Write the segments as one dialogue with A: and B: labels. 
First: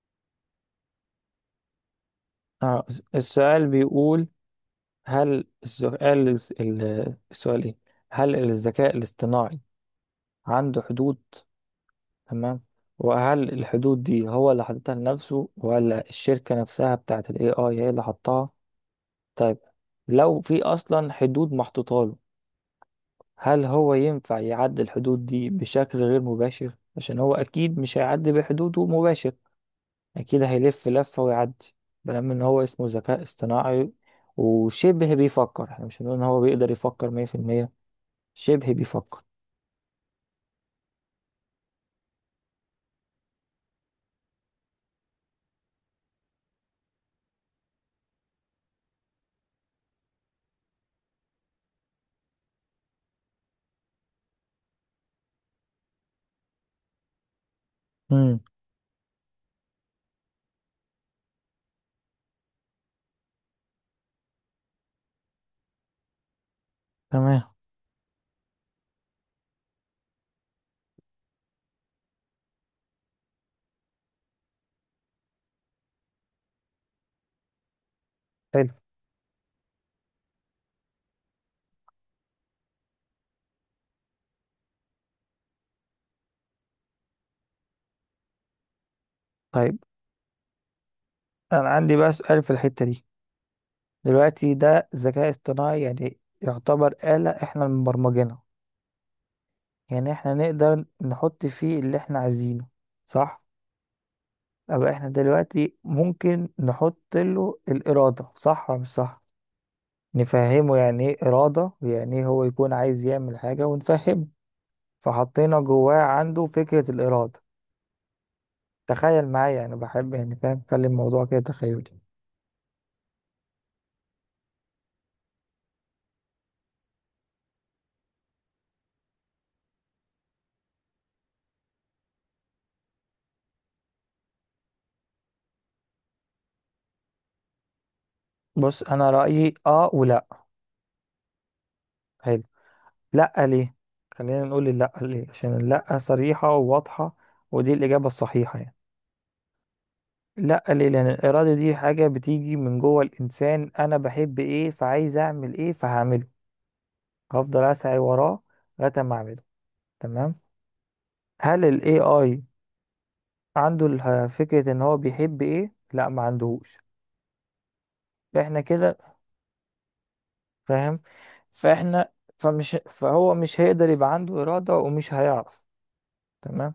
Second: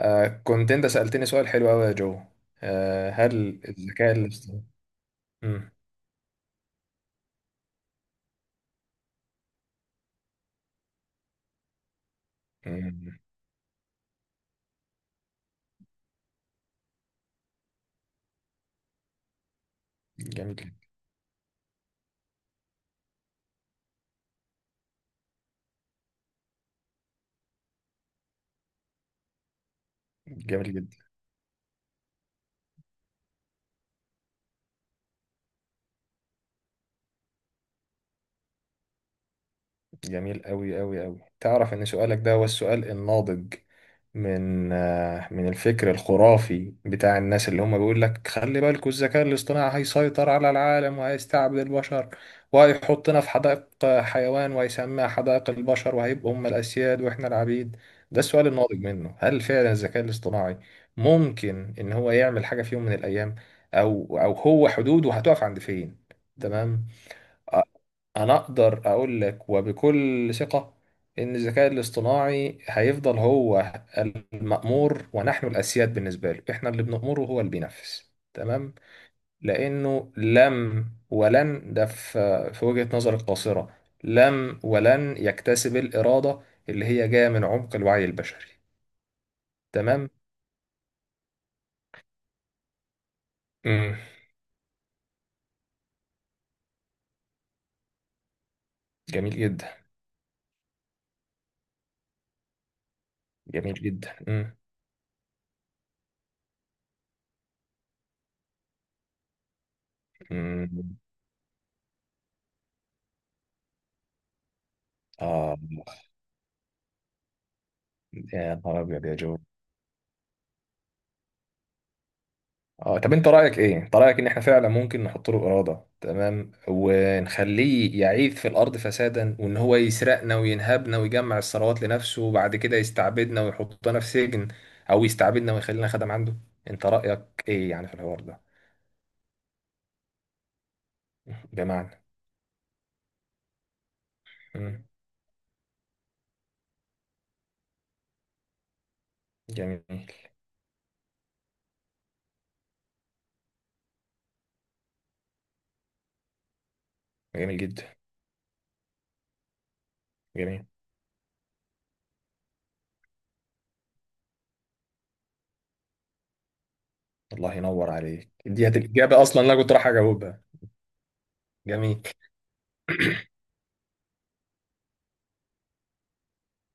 A: آه كنت انت سألتني سؤال حلو قوي يا جو.
B: آه،
A: آه، هل
B: السؤال
A: الذكاء
B: بيقول.
A: الاصطناعي؟
B: هل
A: مم،
B: السؤال ايه؟ هل الذكاء الاصطناعي عنده حدود؟ تمام.
A: مم،
B: وهل الحدود دي هو اللي حاططها لنفسه ولا الشركة نفسها بتاعت ال AI هي اللي حطها؟ طيب، لو
A: جميل
B: في
A: جدا.
B: أصلا حدود محطوطة له، هل هو ينفع يعدي الحدود دي بشكل غير مباشر؟ عشان هو أكيد مش هيعدي بحدوده مباشر، أكيد
A: جميل
B: هيلف
A: جدا.
B: لفة ويعدي. بلام إن هو اسمه ذكاء اصطناعي وشبه بيفكر، احنا مش هنقول إن هو بيقدر يفكر 100%، شبه بيفكر.
A: جميل أوي أوي أوي. تعرف إن سؤالك ده هو السؤال الناضج من من الفكر الخرافي بتاع الناس اللي هم بيقول لك خلي بالكوا الذكاء الاصطناعي هيسيطر على العالم وهيستعبد البشر، وهيحطنا في حدائق حيوان، وهيسميها حدائق البشر، وهيبقوا هم الأسياد وإحنا العبيد. ده
B: امم
A: السؤال الناضج منه، هل فعلا الذكاء الاصطناعي ممكن إن هو يعمل حاجة في يوم من الأيام؟ أو هو حدوده هتقف عند فين؟ تمام.
B: تمام.
A: انا اقدر اقول لك وبكل ثقة ان الذكاء الاصطناعي هيفضل هو المأمور ونحن الاسياد. بالنسبة له احنا اللي بنأمره، هو اللي بينفذ.
B: حلو.
A: تمام. لانه لم ولن، ده في في وجهة نظر القاصرة، لم ولن يكتسب الإرادة اللي هي جاية من عمق الوعي البشري.
B: طيب،
A: تمام.
B: أنا عندي بقى سؤال في الحتة دي.
A: مم.
B: دلوقتي ده ذكاء اصطناعي، يعني يعتبر آلة احنا اللي مبرمجينها،
A: جميل جدا.
B: يعني احنا نقدر نحط فيه اللي احنا عايزينه، صح؟
A: جميل جدا. مم.
B: أبقى احنا دلوقتي ممكن نحط له الإرادة، صح ولا مش صح؟ نفهمه
A: مم.
B: يعني ايه إرادة، ويعني ايه هو يكون عايز يعمل حاجة، ونفهمه،
A: آه،
B: فحطينا جواه عنده فكرة الإرادة.
A: يا نهار أبيض يا
B: تخيل
A: جو.
B: معايا، أنا بحب يعني، فاهم، خلي الموضوع كده تخيلي.
A: اه، طب انت رايك ايه؟ انت رايك ان احنا فعلا ممكن نحط له اراده، تمام، ونخليه يعيث في الارض فسادا، وان هو يسرقنا وينهبنا ويجمع الثروات لنفسه وبعد كده يستعبدنا ويحطنا في سجن او يستعبدنا ويخلينا خدم عنده؟ انت رايك ايه يعني في الحوار ده؟
B: بص أنا رأيي، آه ولا؟
A: بمعنى،
B: حلو. لأ، ليه؟ خلينا نقول
A: مم.
B: لأ ليه، عشان لأ صريحة وواضحة، ودي الإجابة الصحيحة يعني.
A: جميل.
B: لأ ليه؟ لأن الإرادة دي حاجة بتيجي من جوه الإنسان، أنا بحب إيه، فعايز أعمل إيه، فهعمله.
A: جميل
B: هفضل
A: جدا.
B: أسعى وراه لغاية ما أعمله. تمام.
A: جميل،
B: هل ال AI عنده فكرة ان هو بيحب ايه؟ لا، ما عندهوش.
A: الله ينور عليك،
B: فاحنا
A: دي
B: كده،
A: الاجابه اصلا اللي انا كنت رايح اجاوبها.
B: فاهم،
A: جميل.
B: فاحنا، فمش فهو مش هيقدر يبقى عنده إرادة ومش هيعرف. تمام.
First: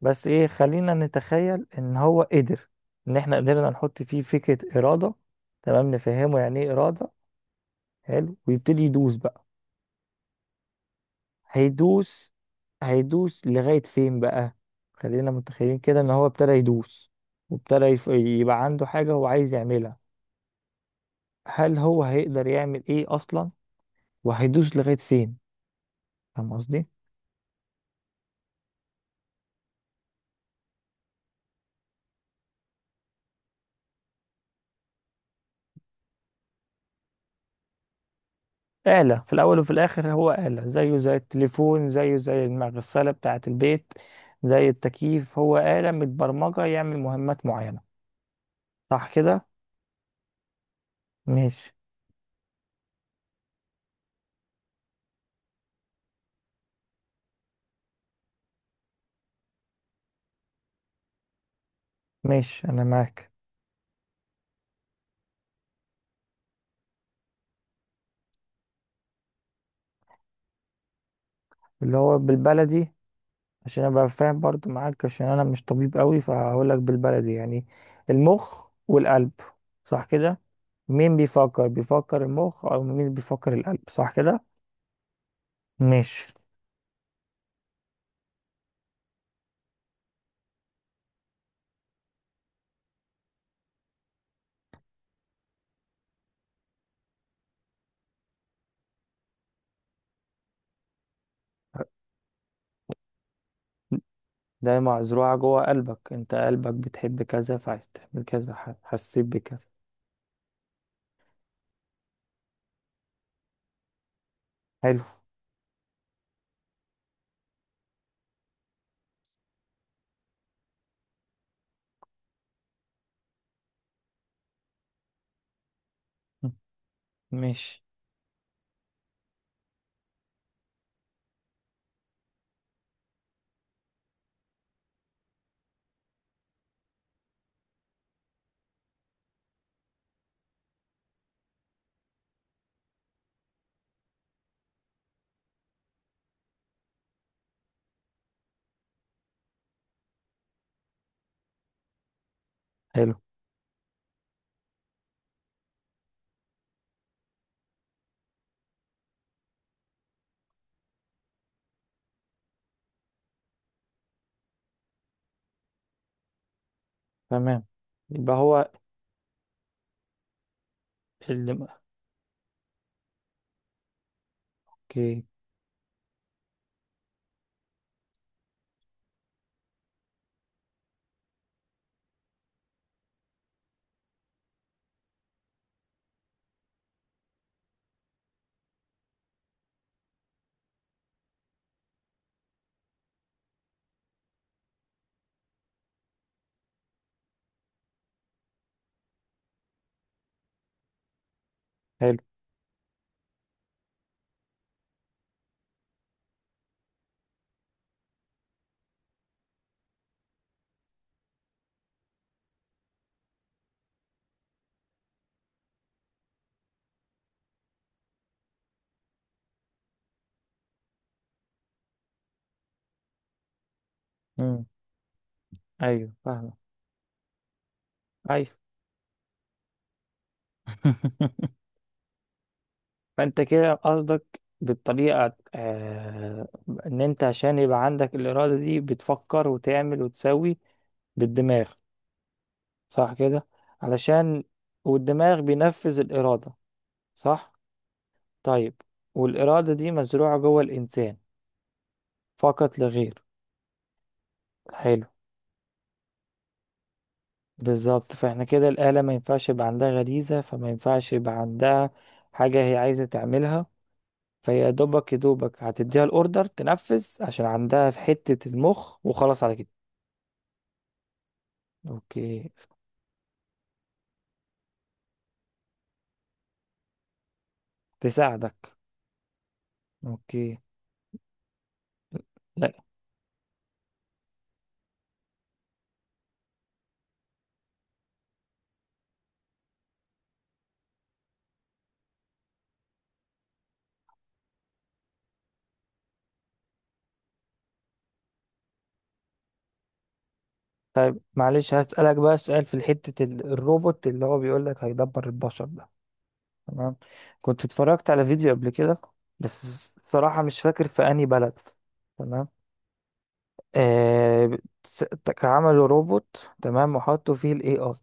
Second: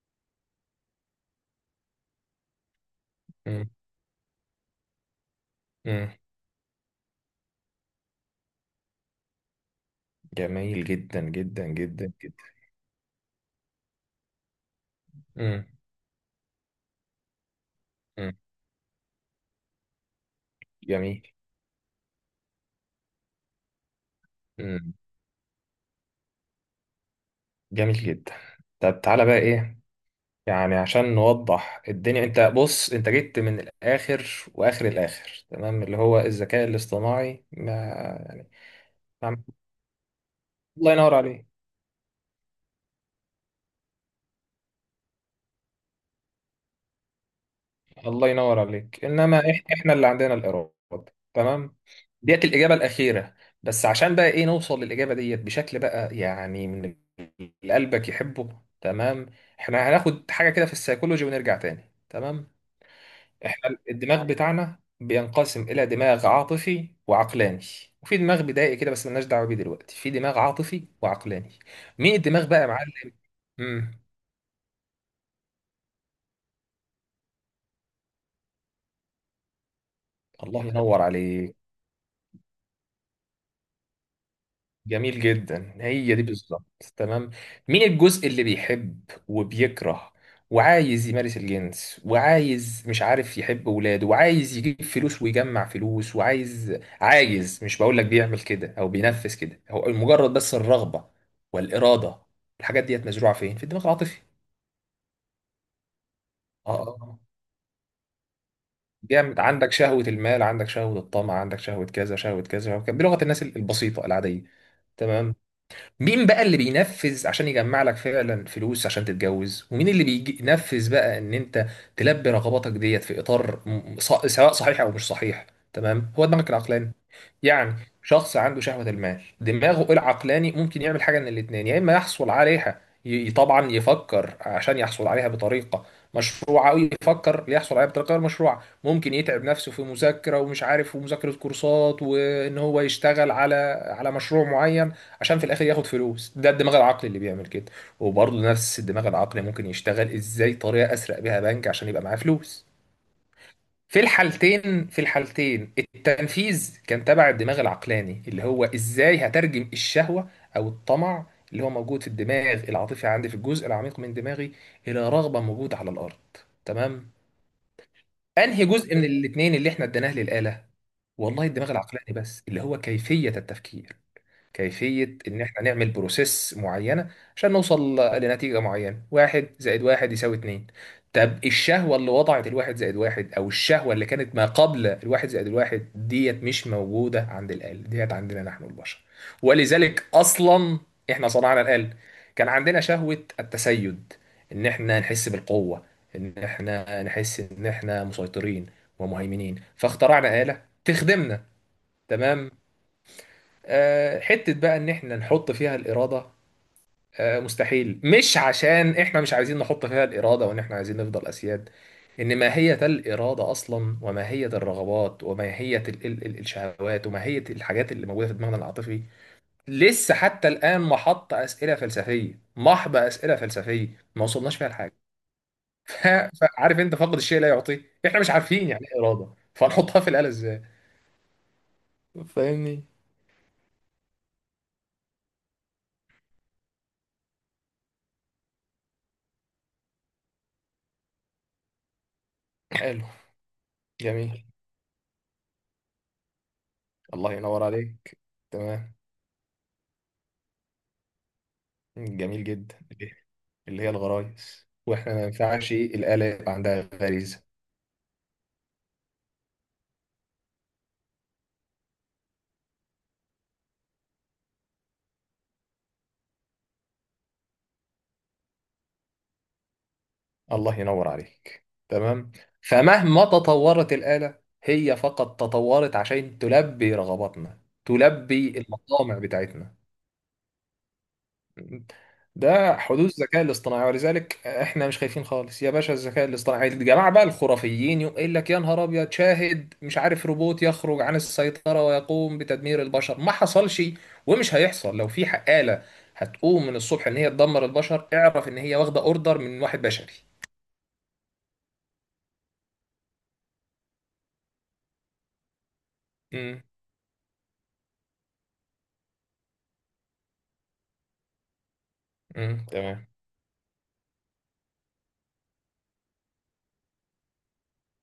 B: بس ايه، خلينا نتخيل ان هو قدر، ان احنا
A: مم.
B: قدرنا نحط فيه فكرة إرادة. تمام،
A: مم.
B: نفهمه يعني ايه إرادة. حلو، ويبتدي يدوس بقى.
A: جميل جدا جدا جدا
B: هيدوس.
A: جدا.
B: هيدوس لغاية فين بقى؟ خلينا
A: مم.
B: متخيلين كده ان هو ابتدى يدوس، وابتدى
A: مم.
B: يبقى عنده حاجة هو عايز يعملها.
A: جميل.
B: هل هو هيقدر يعمل ايه اصلا، وهيدوس
A: مم.
B: لغايه فين؟ فاهم قصدي.
A: جميل جدا. طب تعالى بقى ايه، يعني عشان نوضح الدنيا، انت بص، انت جيت من الاخر، واخر الاخر تمام اللي هو الذكاء الاصطناعي ما يعني
B: آلة في
A: ما-
B: الأول وفي الآخر هو آلة،
A: الله
B: زيه
A: ينور
B: زي
A: عليك.
B: التليفون، زيه زي المغسلة بتاعة البيت، زي التكييف. هو آلة متبرمجة يعمل مهمات معينة،
A: الله ينور عليك،
B: صح كده؟
A: انما احنا اللي عندنا الاراده.
B: ماشي.
A: تمام، ديت الاجابه الاخيره، بس عشان بقى ايه نوصل للاجابه ديت بشكل بقى يعني من اللي قلبك يحبه. تمام، احنا هناخد حاجه كده في السيكولوجي ونرجع تاني. تمام.
B: ماشي. أنا معاك.
A: احنا الدماغ بتاعنا بينقسم الى دماغ عاطفي وعقلاني، وفي دماغ بدائي كده بس ملناش دعوه بيه دلوقتي. في دماغ عاطفي وعقلاني.
B: اللي
A: مين
B: هو
A: الدماغ بقى يا
B: بالبلدي،
A: معلم؟
B: عشان
A: امم
B: أبقى فاهم برضو معاك، عشان أنا مش طبيب قوي، فهقول لك بالبلدي يعني، المخ والقلب، صح كده؟
A: الله ينور
B: مين
A: عليك.
B: بيفكر؟ بيفكر المخ أو مين بيفكر القلب، صح كده؟
A: جميل جدا، هي دي
B: ماشي.
A: بالظبط. تمام. مين الجزء اللي بيحب وبيكره وعايز يمارس الجنس وعايز مش عارف يحب ولاده وعايز يجيب فلوس ويجمع فلوس وعايز، عايز، مش بقول لك بيعمل كده او بينفذ كده، هو مجرد بس الرغبة والإرادة. الحاجات ديت مزروعة فين؟ في الدماغ العاطفي.
B: ده مزروعة جوه قلبك، انت
A: اه،
B: قلبك
A: آه. آه.
B: بتحب كذا فعايز تعمل كذا، حسيت
A: جامد.
B: بكذا.
A: عندك شهوة المال، عندك شهوة الطمع، عندك شهوة كذا، شهوة كذا، شهوة كذا، بلغة الناس البسيطة العادية.
B: حلو.
A: تمام. مين بقى اللي بينفذ عشان يجمع لك فعلا فلوس عشان تتجوز، ومين اللي بينفذ بقى ان انت تلبي رغباتك ديت في اطار سواء صحيح او مش صحيح؟ تمام، هو
B: م.
A: دماغك العقلاني. يعني
B: ماشي.
A: شخص عنده شهوة المال، دماغه العقلاني ممكن يعمل حاجة من الاتنين، يا إما يحصل عليها، طبعا يفكر عشان يحصل عليها بطريقة مشروعة، أو يفكر ليحصل عليها بطريقة غير مشروعة. ممكن يتعب نفسه في مذاكرة ومش عارف ومذاكرة كورسات وإن هو يشتغل على مشروع معين عشان في الآخر ياخد فلوس. ده الدماغ العقلي اللي بيعمل كده. وبرضه نفس الدماغ العقلي ممكن يشتغل إزاي طريقة أسرق بيها بنك عشان يبقى معاه فلوس.
B: حلو.
A: في الحالتين، في الحالتين التنفيذ كان تبع الدماغ العقلاني، اللي هو ازاي هترجم الشهوة او الطمع اللي هو موجود في الدماغ العاطفي عندي في الجزء العميق من دماغي الى رغبة موجودة على الارض. تمام.
B: تمام. يبقى هو
A: انهي جزء من الاتنين اللي احنا اديناه للآلة؟ والله،
B: اللي م-
A: الدماغ العقلاني بس، اللي هو كيفية التفكير، كيفية
B: اوكي.
A: إن إحنا نعمل بروسيس معينة عشان نوصل لنتيجة معينة. واحد زائد واحد يساوي اتنين. طب الشهوة اللي وضعت الواحد زائد واحد، أو الشهوة اللي كانت ما قبل الواحد زائد الواحد ديت، مش موجودة عند الآلة ديت، عندنا نحن البشر. ولذلك أصلا إحنا صنعنا الآلة. كان عندنا شهوة التسيد، إن إحنا نحس بالقوة، إن إحنا نحس إن إحنا مسيطرين ومهيمنين، فاخترعنا آلة تخدمنا.
B: حلو.
A: تمام. آه، حتة بقى إن إحنا نحط فيها الإرادة، آه، مستحيل. مش عشان إحنا مش عايزين نحط فيها الإرادة وإن إحنا عايزين نفضل أسياد، إن ماهية الإرادة أصلا وماهية الرغبات وماهية الشهوات وماهية الحاجات اللي موجودة في دماغنا العاطفي لسه حتى الآن محط أسئلة فلسفية، محض أسئلة فلسفية، ما وصلناش
B: امم
A: فيها لحاجة. ف-
B: ايوه، فاهمة.
A: فعارف أنت، فاقد الشيء لا يعطيه. إحنا مش
B: ايوه.
A: عارفين يعني إيه إرادة، فنحطها في الآلة إزاي؟ فاهمني.
B: فانت كده قصدك بالطريقة، آه، ان انت عشان يبقى عندك الارادة دي بتفكر وتعمل وتسوي بالدماغ،
A: حلو.
B: صح كده؟ علشان،
A: جميل.
B: والدماغ بينفذ الارادة.
A: الله
B: صح.
A: ينور عليك.
B: طيب،
A: تمام.
B: والإرادة دي مزروعة جوه الإنسان
A: جميل جدا،
B: فقط لا غير.
A: اللي هي الغرايز،
B: حلو.
A: واحنا ما ينفعش الآلة يبقى عندها غريزة.
B: بالظبط. فاحنا كده الآلة ما ينفعش يبقى عندها غريزة، فما ينفعش يبقى عندها حاجة هي عايزة تعملها. فهي يا دوبك يا دوبك هتديها الأوردر تنفذ، عشان عندها في حتة المخ، وخلاص على كده.
A: الله ينور عليك. تمام.
B: أوكي.
A: فمهما تطورت الآلة، هي فقط تطورت عشان تلبي رغباتنا، تلبي
B: تساعدك.
A: المطامع بتاعتنا.
B: أوكي. لا،
A: ده حدوث الذكاء الاصطناعي. ولذلك احنا مش خايفين خالص يا باشا الذكاء الاصطناعي. الجماعه بقى الخرافيين يقول لك يا نهار ابيض، شاهد مش عارف روبوت يخرج عن السيطره ويقوم بتدمير البشر. ما حصلش ومش هيحصل. لو في آلة هتقوم من الصبح ان هي تدمر البشر، اعرف ان هي واخده اوردر من واحد بشري.
B: معلش، هسألك بقى سؤال في حتة الروبوت اللي هو بيقولك هيدبر البشر.
A: امم.
B: تمام. كنت اتفرجت على فيديو قبل كده، بس الصراحة مش فاكر في أنهي بلد. تمام.
A: امم، تمام.
B: آه عملوا روبوت، تمام، وحطوا فيه الاي اي.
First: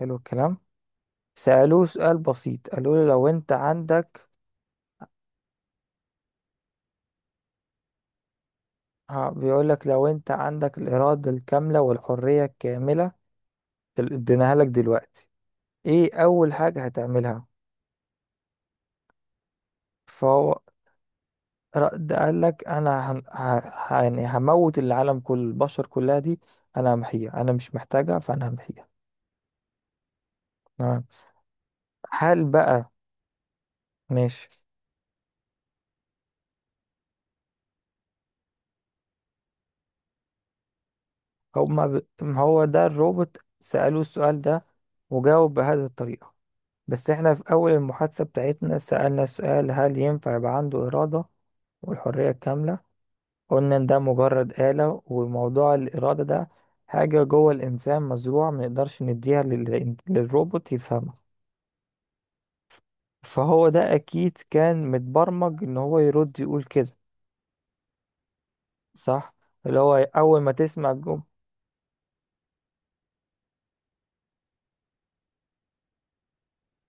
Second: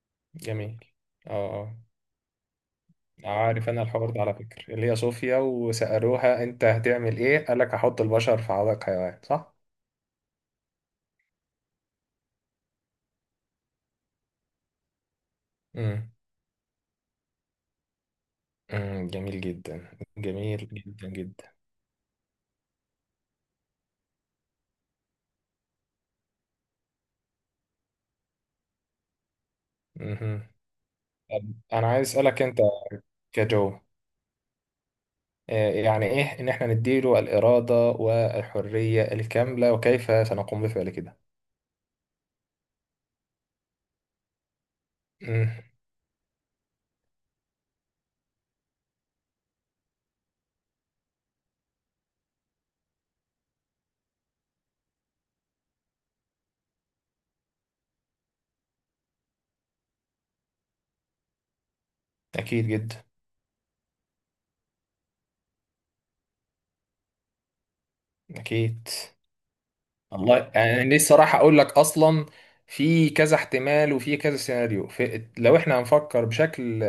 B: حلو الكلام.
A: جميل. اه. اه،
B: سألوه سؤال بسيط، قالوا له لو انت
A: عارف، انا الحوار ده
B: عندك،
A: على فكره اللي هي صوفيا، وسألوها انت هتعمل ايه، قال لك هحط البشر في حدائق حيوان.
B: ها، بيقول لك لو انت عندك الإرادة الكاملة والحرية الكاملة، اديناها لك دلوقتي،
A: صح.
B: ايه أول حاجة هتعملها؟
A: مم، جميل جدا. جميل جدا جدا.
B: ده قال لك انا هن... ه... ه- يعني هموت العالم، كل البشر كلها دي انا همحيها، انا مش محتاجها، فانا همحيها.
A: مهم.
B: تمام.
A: طب انا عايز اسالك
B: هل
A: انت
B: بقى؟
A: كجو،
B: ماشي.
A: آه، يعني ايه ان احنا نديله الاراده والحريه الكامله، وكيف سنقوم بفعل كده؟
B: ما هو ده الروبوت سألوه السؤال ده
A: مم،
B: وجاوب بهذه الطريقة. بس احنا في اول المحادثة بتاعتنا سألنا سؤال، هل ينفع يبقى عنده إرادة والحرية الكاملة؟ قلنا ان ده مجرد آلة، وموضوع الإرادة ده حاجة جوه الإنسان مزروعة، ما نقدرش نديها للروبوت يفهمها.
A: اكيد جدا.
B: فهو ده اكيد كان متبرمج ان هو يرد يقول كده،
A: اكيد.
B: صح؟ اللي هو
A: الله،
B: اول ما
A: يعني
B: تسمع
A: أنا لسه
B: الجمله،
A: راح اقول لك اصلا. في كذا احتمال وفي كذا سيناريو. في، لو احنا هنفكر بشكل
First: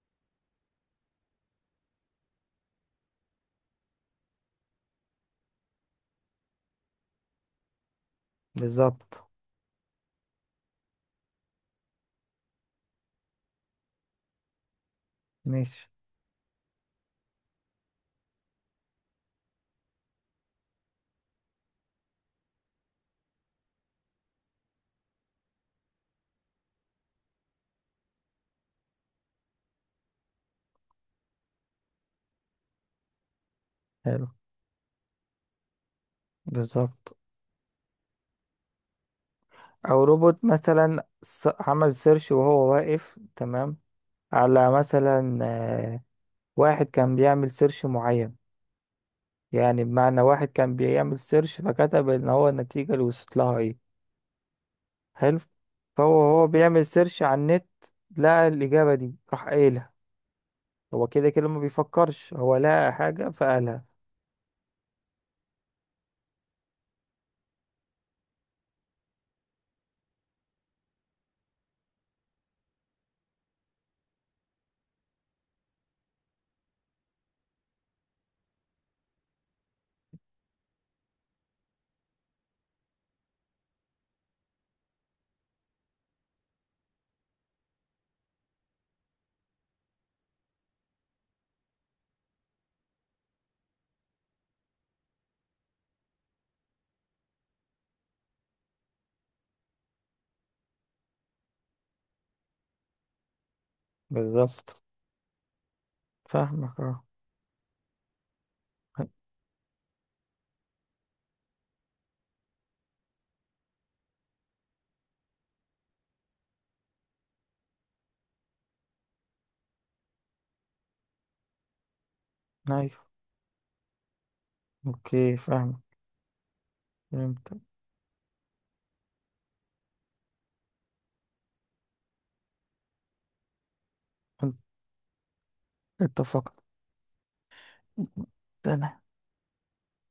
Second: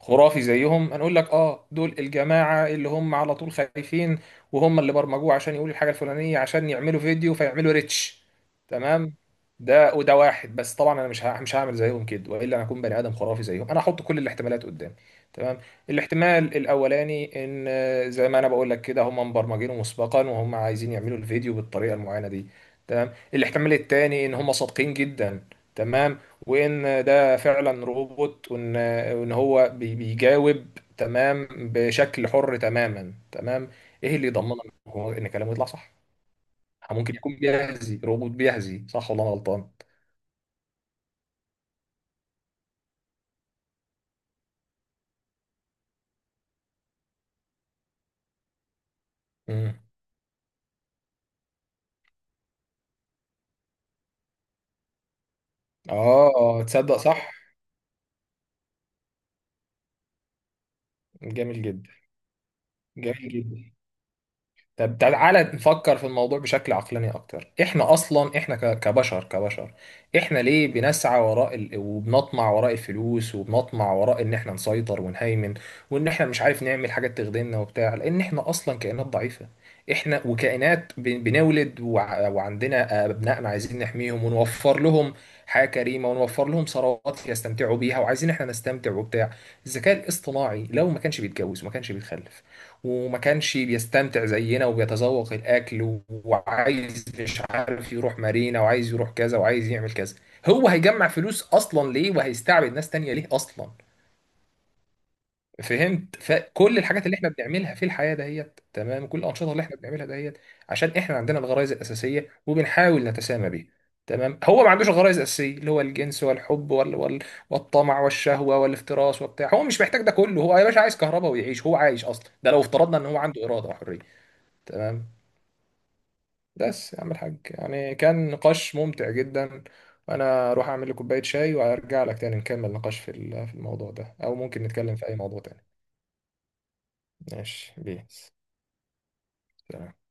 A: خرافي زيهم، هنقول لك اه، دول الجماعه اللي هم على طول خايفين وهم اللي برمجوه عشان يقولوا الحاجه الفلانيه عشان يعملوا فيديو فيعملوا ريتش. تمام،
B: بالظبط.
A: ده وده واحد. بس طبعا انا مش هعمل زيهم كده، والا انا اكون بني ادم خرافي زيهم. انا هحط كل الاحتمالات قدامي. تمام.
B: ماشي.
A: الاحتمال الاولاني ان آه، زي ما انا بقول لك كده، هم مبرمجينه مسبقا وهم عايزين يعملوا الفيديو بالطريقه المعينه دي. تمام. الاحتمال الثاني ان هم صادقين جدا، تمام، وان ده فعلا روبوت، وان هو بيجاوب تمام بشكل حر تماما. تمام. ايه
B: حلو.
A: اللي يضمن هو ان كلامه يطلع صح؟ ممكن
B: بالظبط.
A: يكون بيهزي. روبوت بيهزي، صح ولا انا غلطان؟
B: او روبوت مثلا عمل سيرش وهو واقف، تمام، على مثلا، واحد كان بيعمل سيرش معين،
A: امم.
B: يعني بمعنى واحد كان بيعمل سيرش، فكتب ان هو النتيجة اللي وصلت لها ايه. حلو. فهو
A: اه،
B: بيعمل
A: تصدق
B: سيرش
A: صح.
B: على النت، لقى الإجابة دي راح قايلها. هو كده كده ما
A: جميل جدا.
B: بيفكرش، هو لقى
A: جميل
B: حاجة
A: جدا.
B: فقالها.
A: طب تعالى نفكر في الموضوع بشكل عقلاني اكتر. احنا اصلا، احنا كبشر، كبشر، احنا ليه بنسعى وراء ال... وبنطمع وراء الفلوس، وبنطمع وراء ان احنا نسيطر ونهيمن، وان احنا مش عارف نعمل حاجات تخدمنا وبتاع؟ لان احنا اصلا كائنات ضعيفة، احنا، وكائنات ب... بنولد، وع... وعندنا ابنائنا عايزين نحميهم ونوفر لهم حياة كريمة، ونوفر لهم ثروات يستمتعوا بيها، وعايزين احنا نستمتع وبتاع. الذكاء الاصطناعي لو ما كانش بيتجوز، وما كانش بيتخلف، وما كانش بيستمتع زينا وبيتذوق الأكل، وعايز مش عارف يروح مارينا، وعايز يروح كذا، وعايز يعمل كذا، هو هيجمع فلوس أصلا ليه، وهيستعبد ناس تانية ليه أصلا؟
B: بالظبط.
A: فهمت؟ فكل
B: فاهمك. اه.
A: الحاجات اللي احنا بنعملها في الحياة دهيت، تمام، كل الأنشطة اللي احنا بنعملها دهيت، عشان احنا عندنا الغرائز الأساسية وبنحاول نتسامى بيها. تمام. هو ما عندوش الغرائز الأساسية اللي هو الجنس والحب وال... وال... والطمع والشهوة والافتراس وبتاع. هو مش محتاج ده كله. هو يا باشا عايز كهرباء ويعيش، هو عايش أصلا. ده لو افترضنا
B: ايوه.
A: إن هو عنده إرادة وحرية. تمام.
B: اوكي، فاهمك.
A: بس يا عم الحاج،
B: فهمت.
A: يعني كان نقاش ممتع جدا. وانا اروح اعمل لي كوبايه شاي وارجع لك تاني نكمل نقاش في في الموضوع ده، او ممكن نتكلم في اي موضوع تاني. ماشي، بيس.
B: اتفقنا.
A: سلام.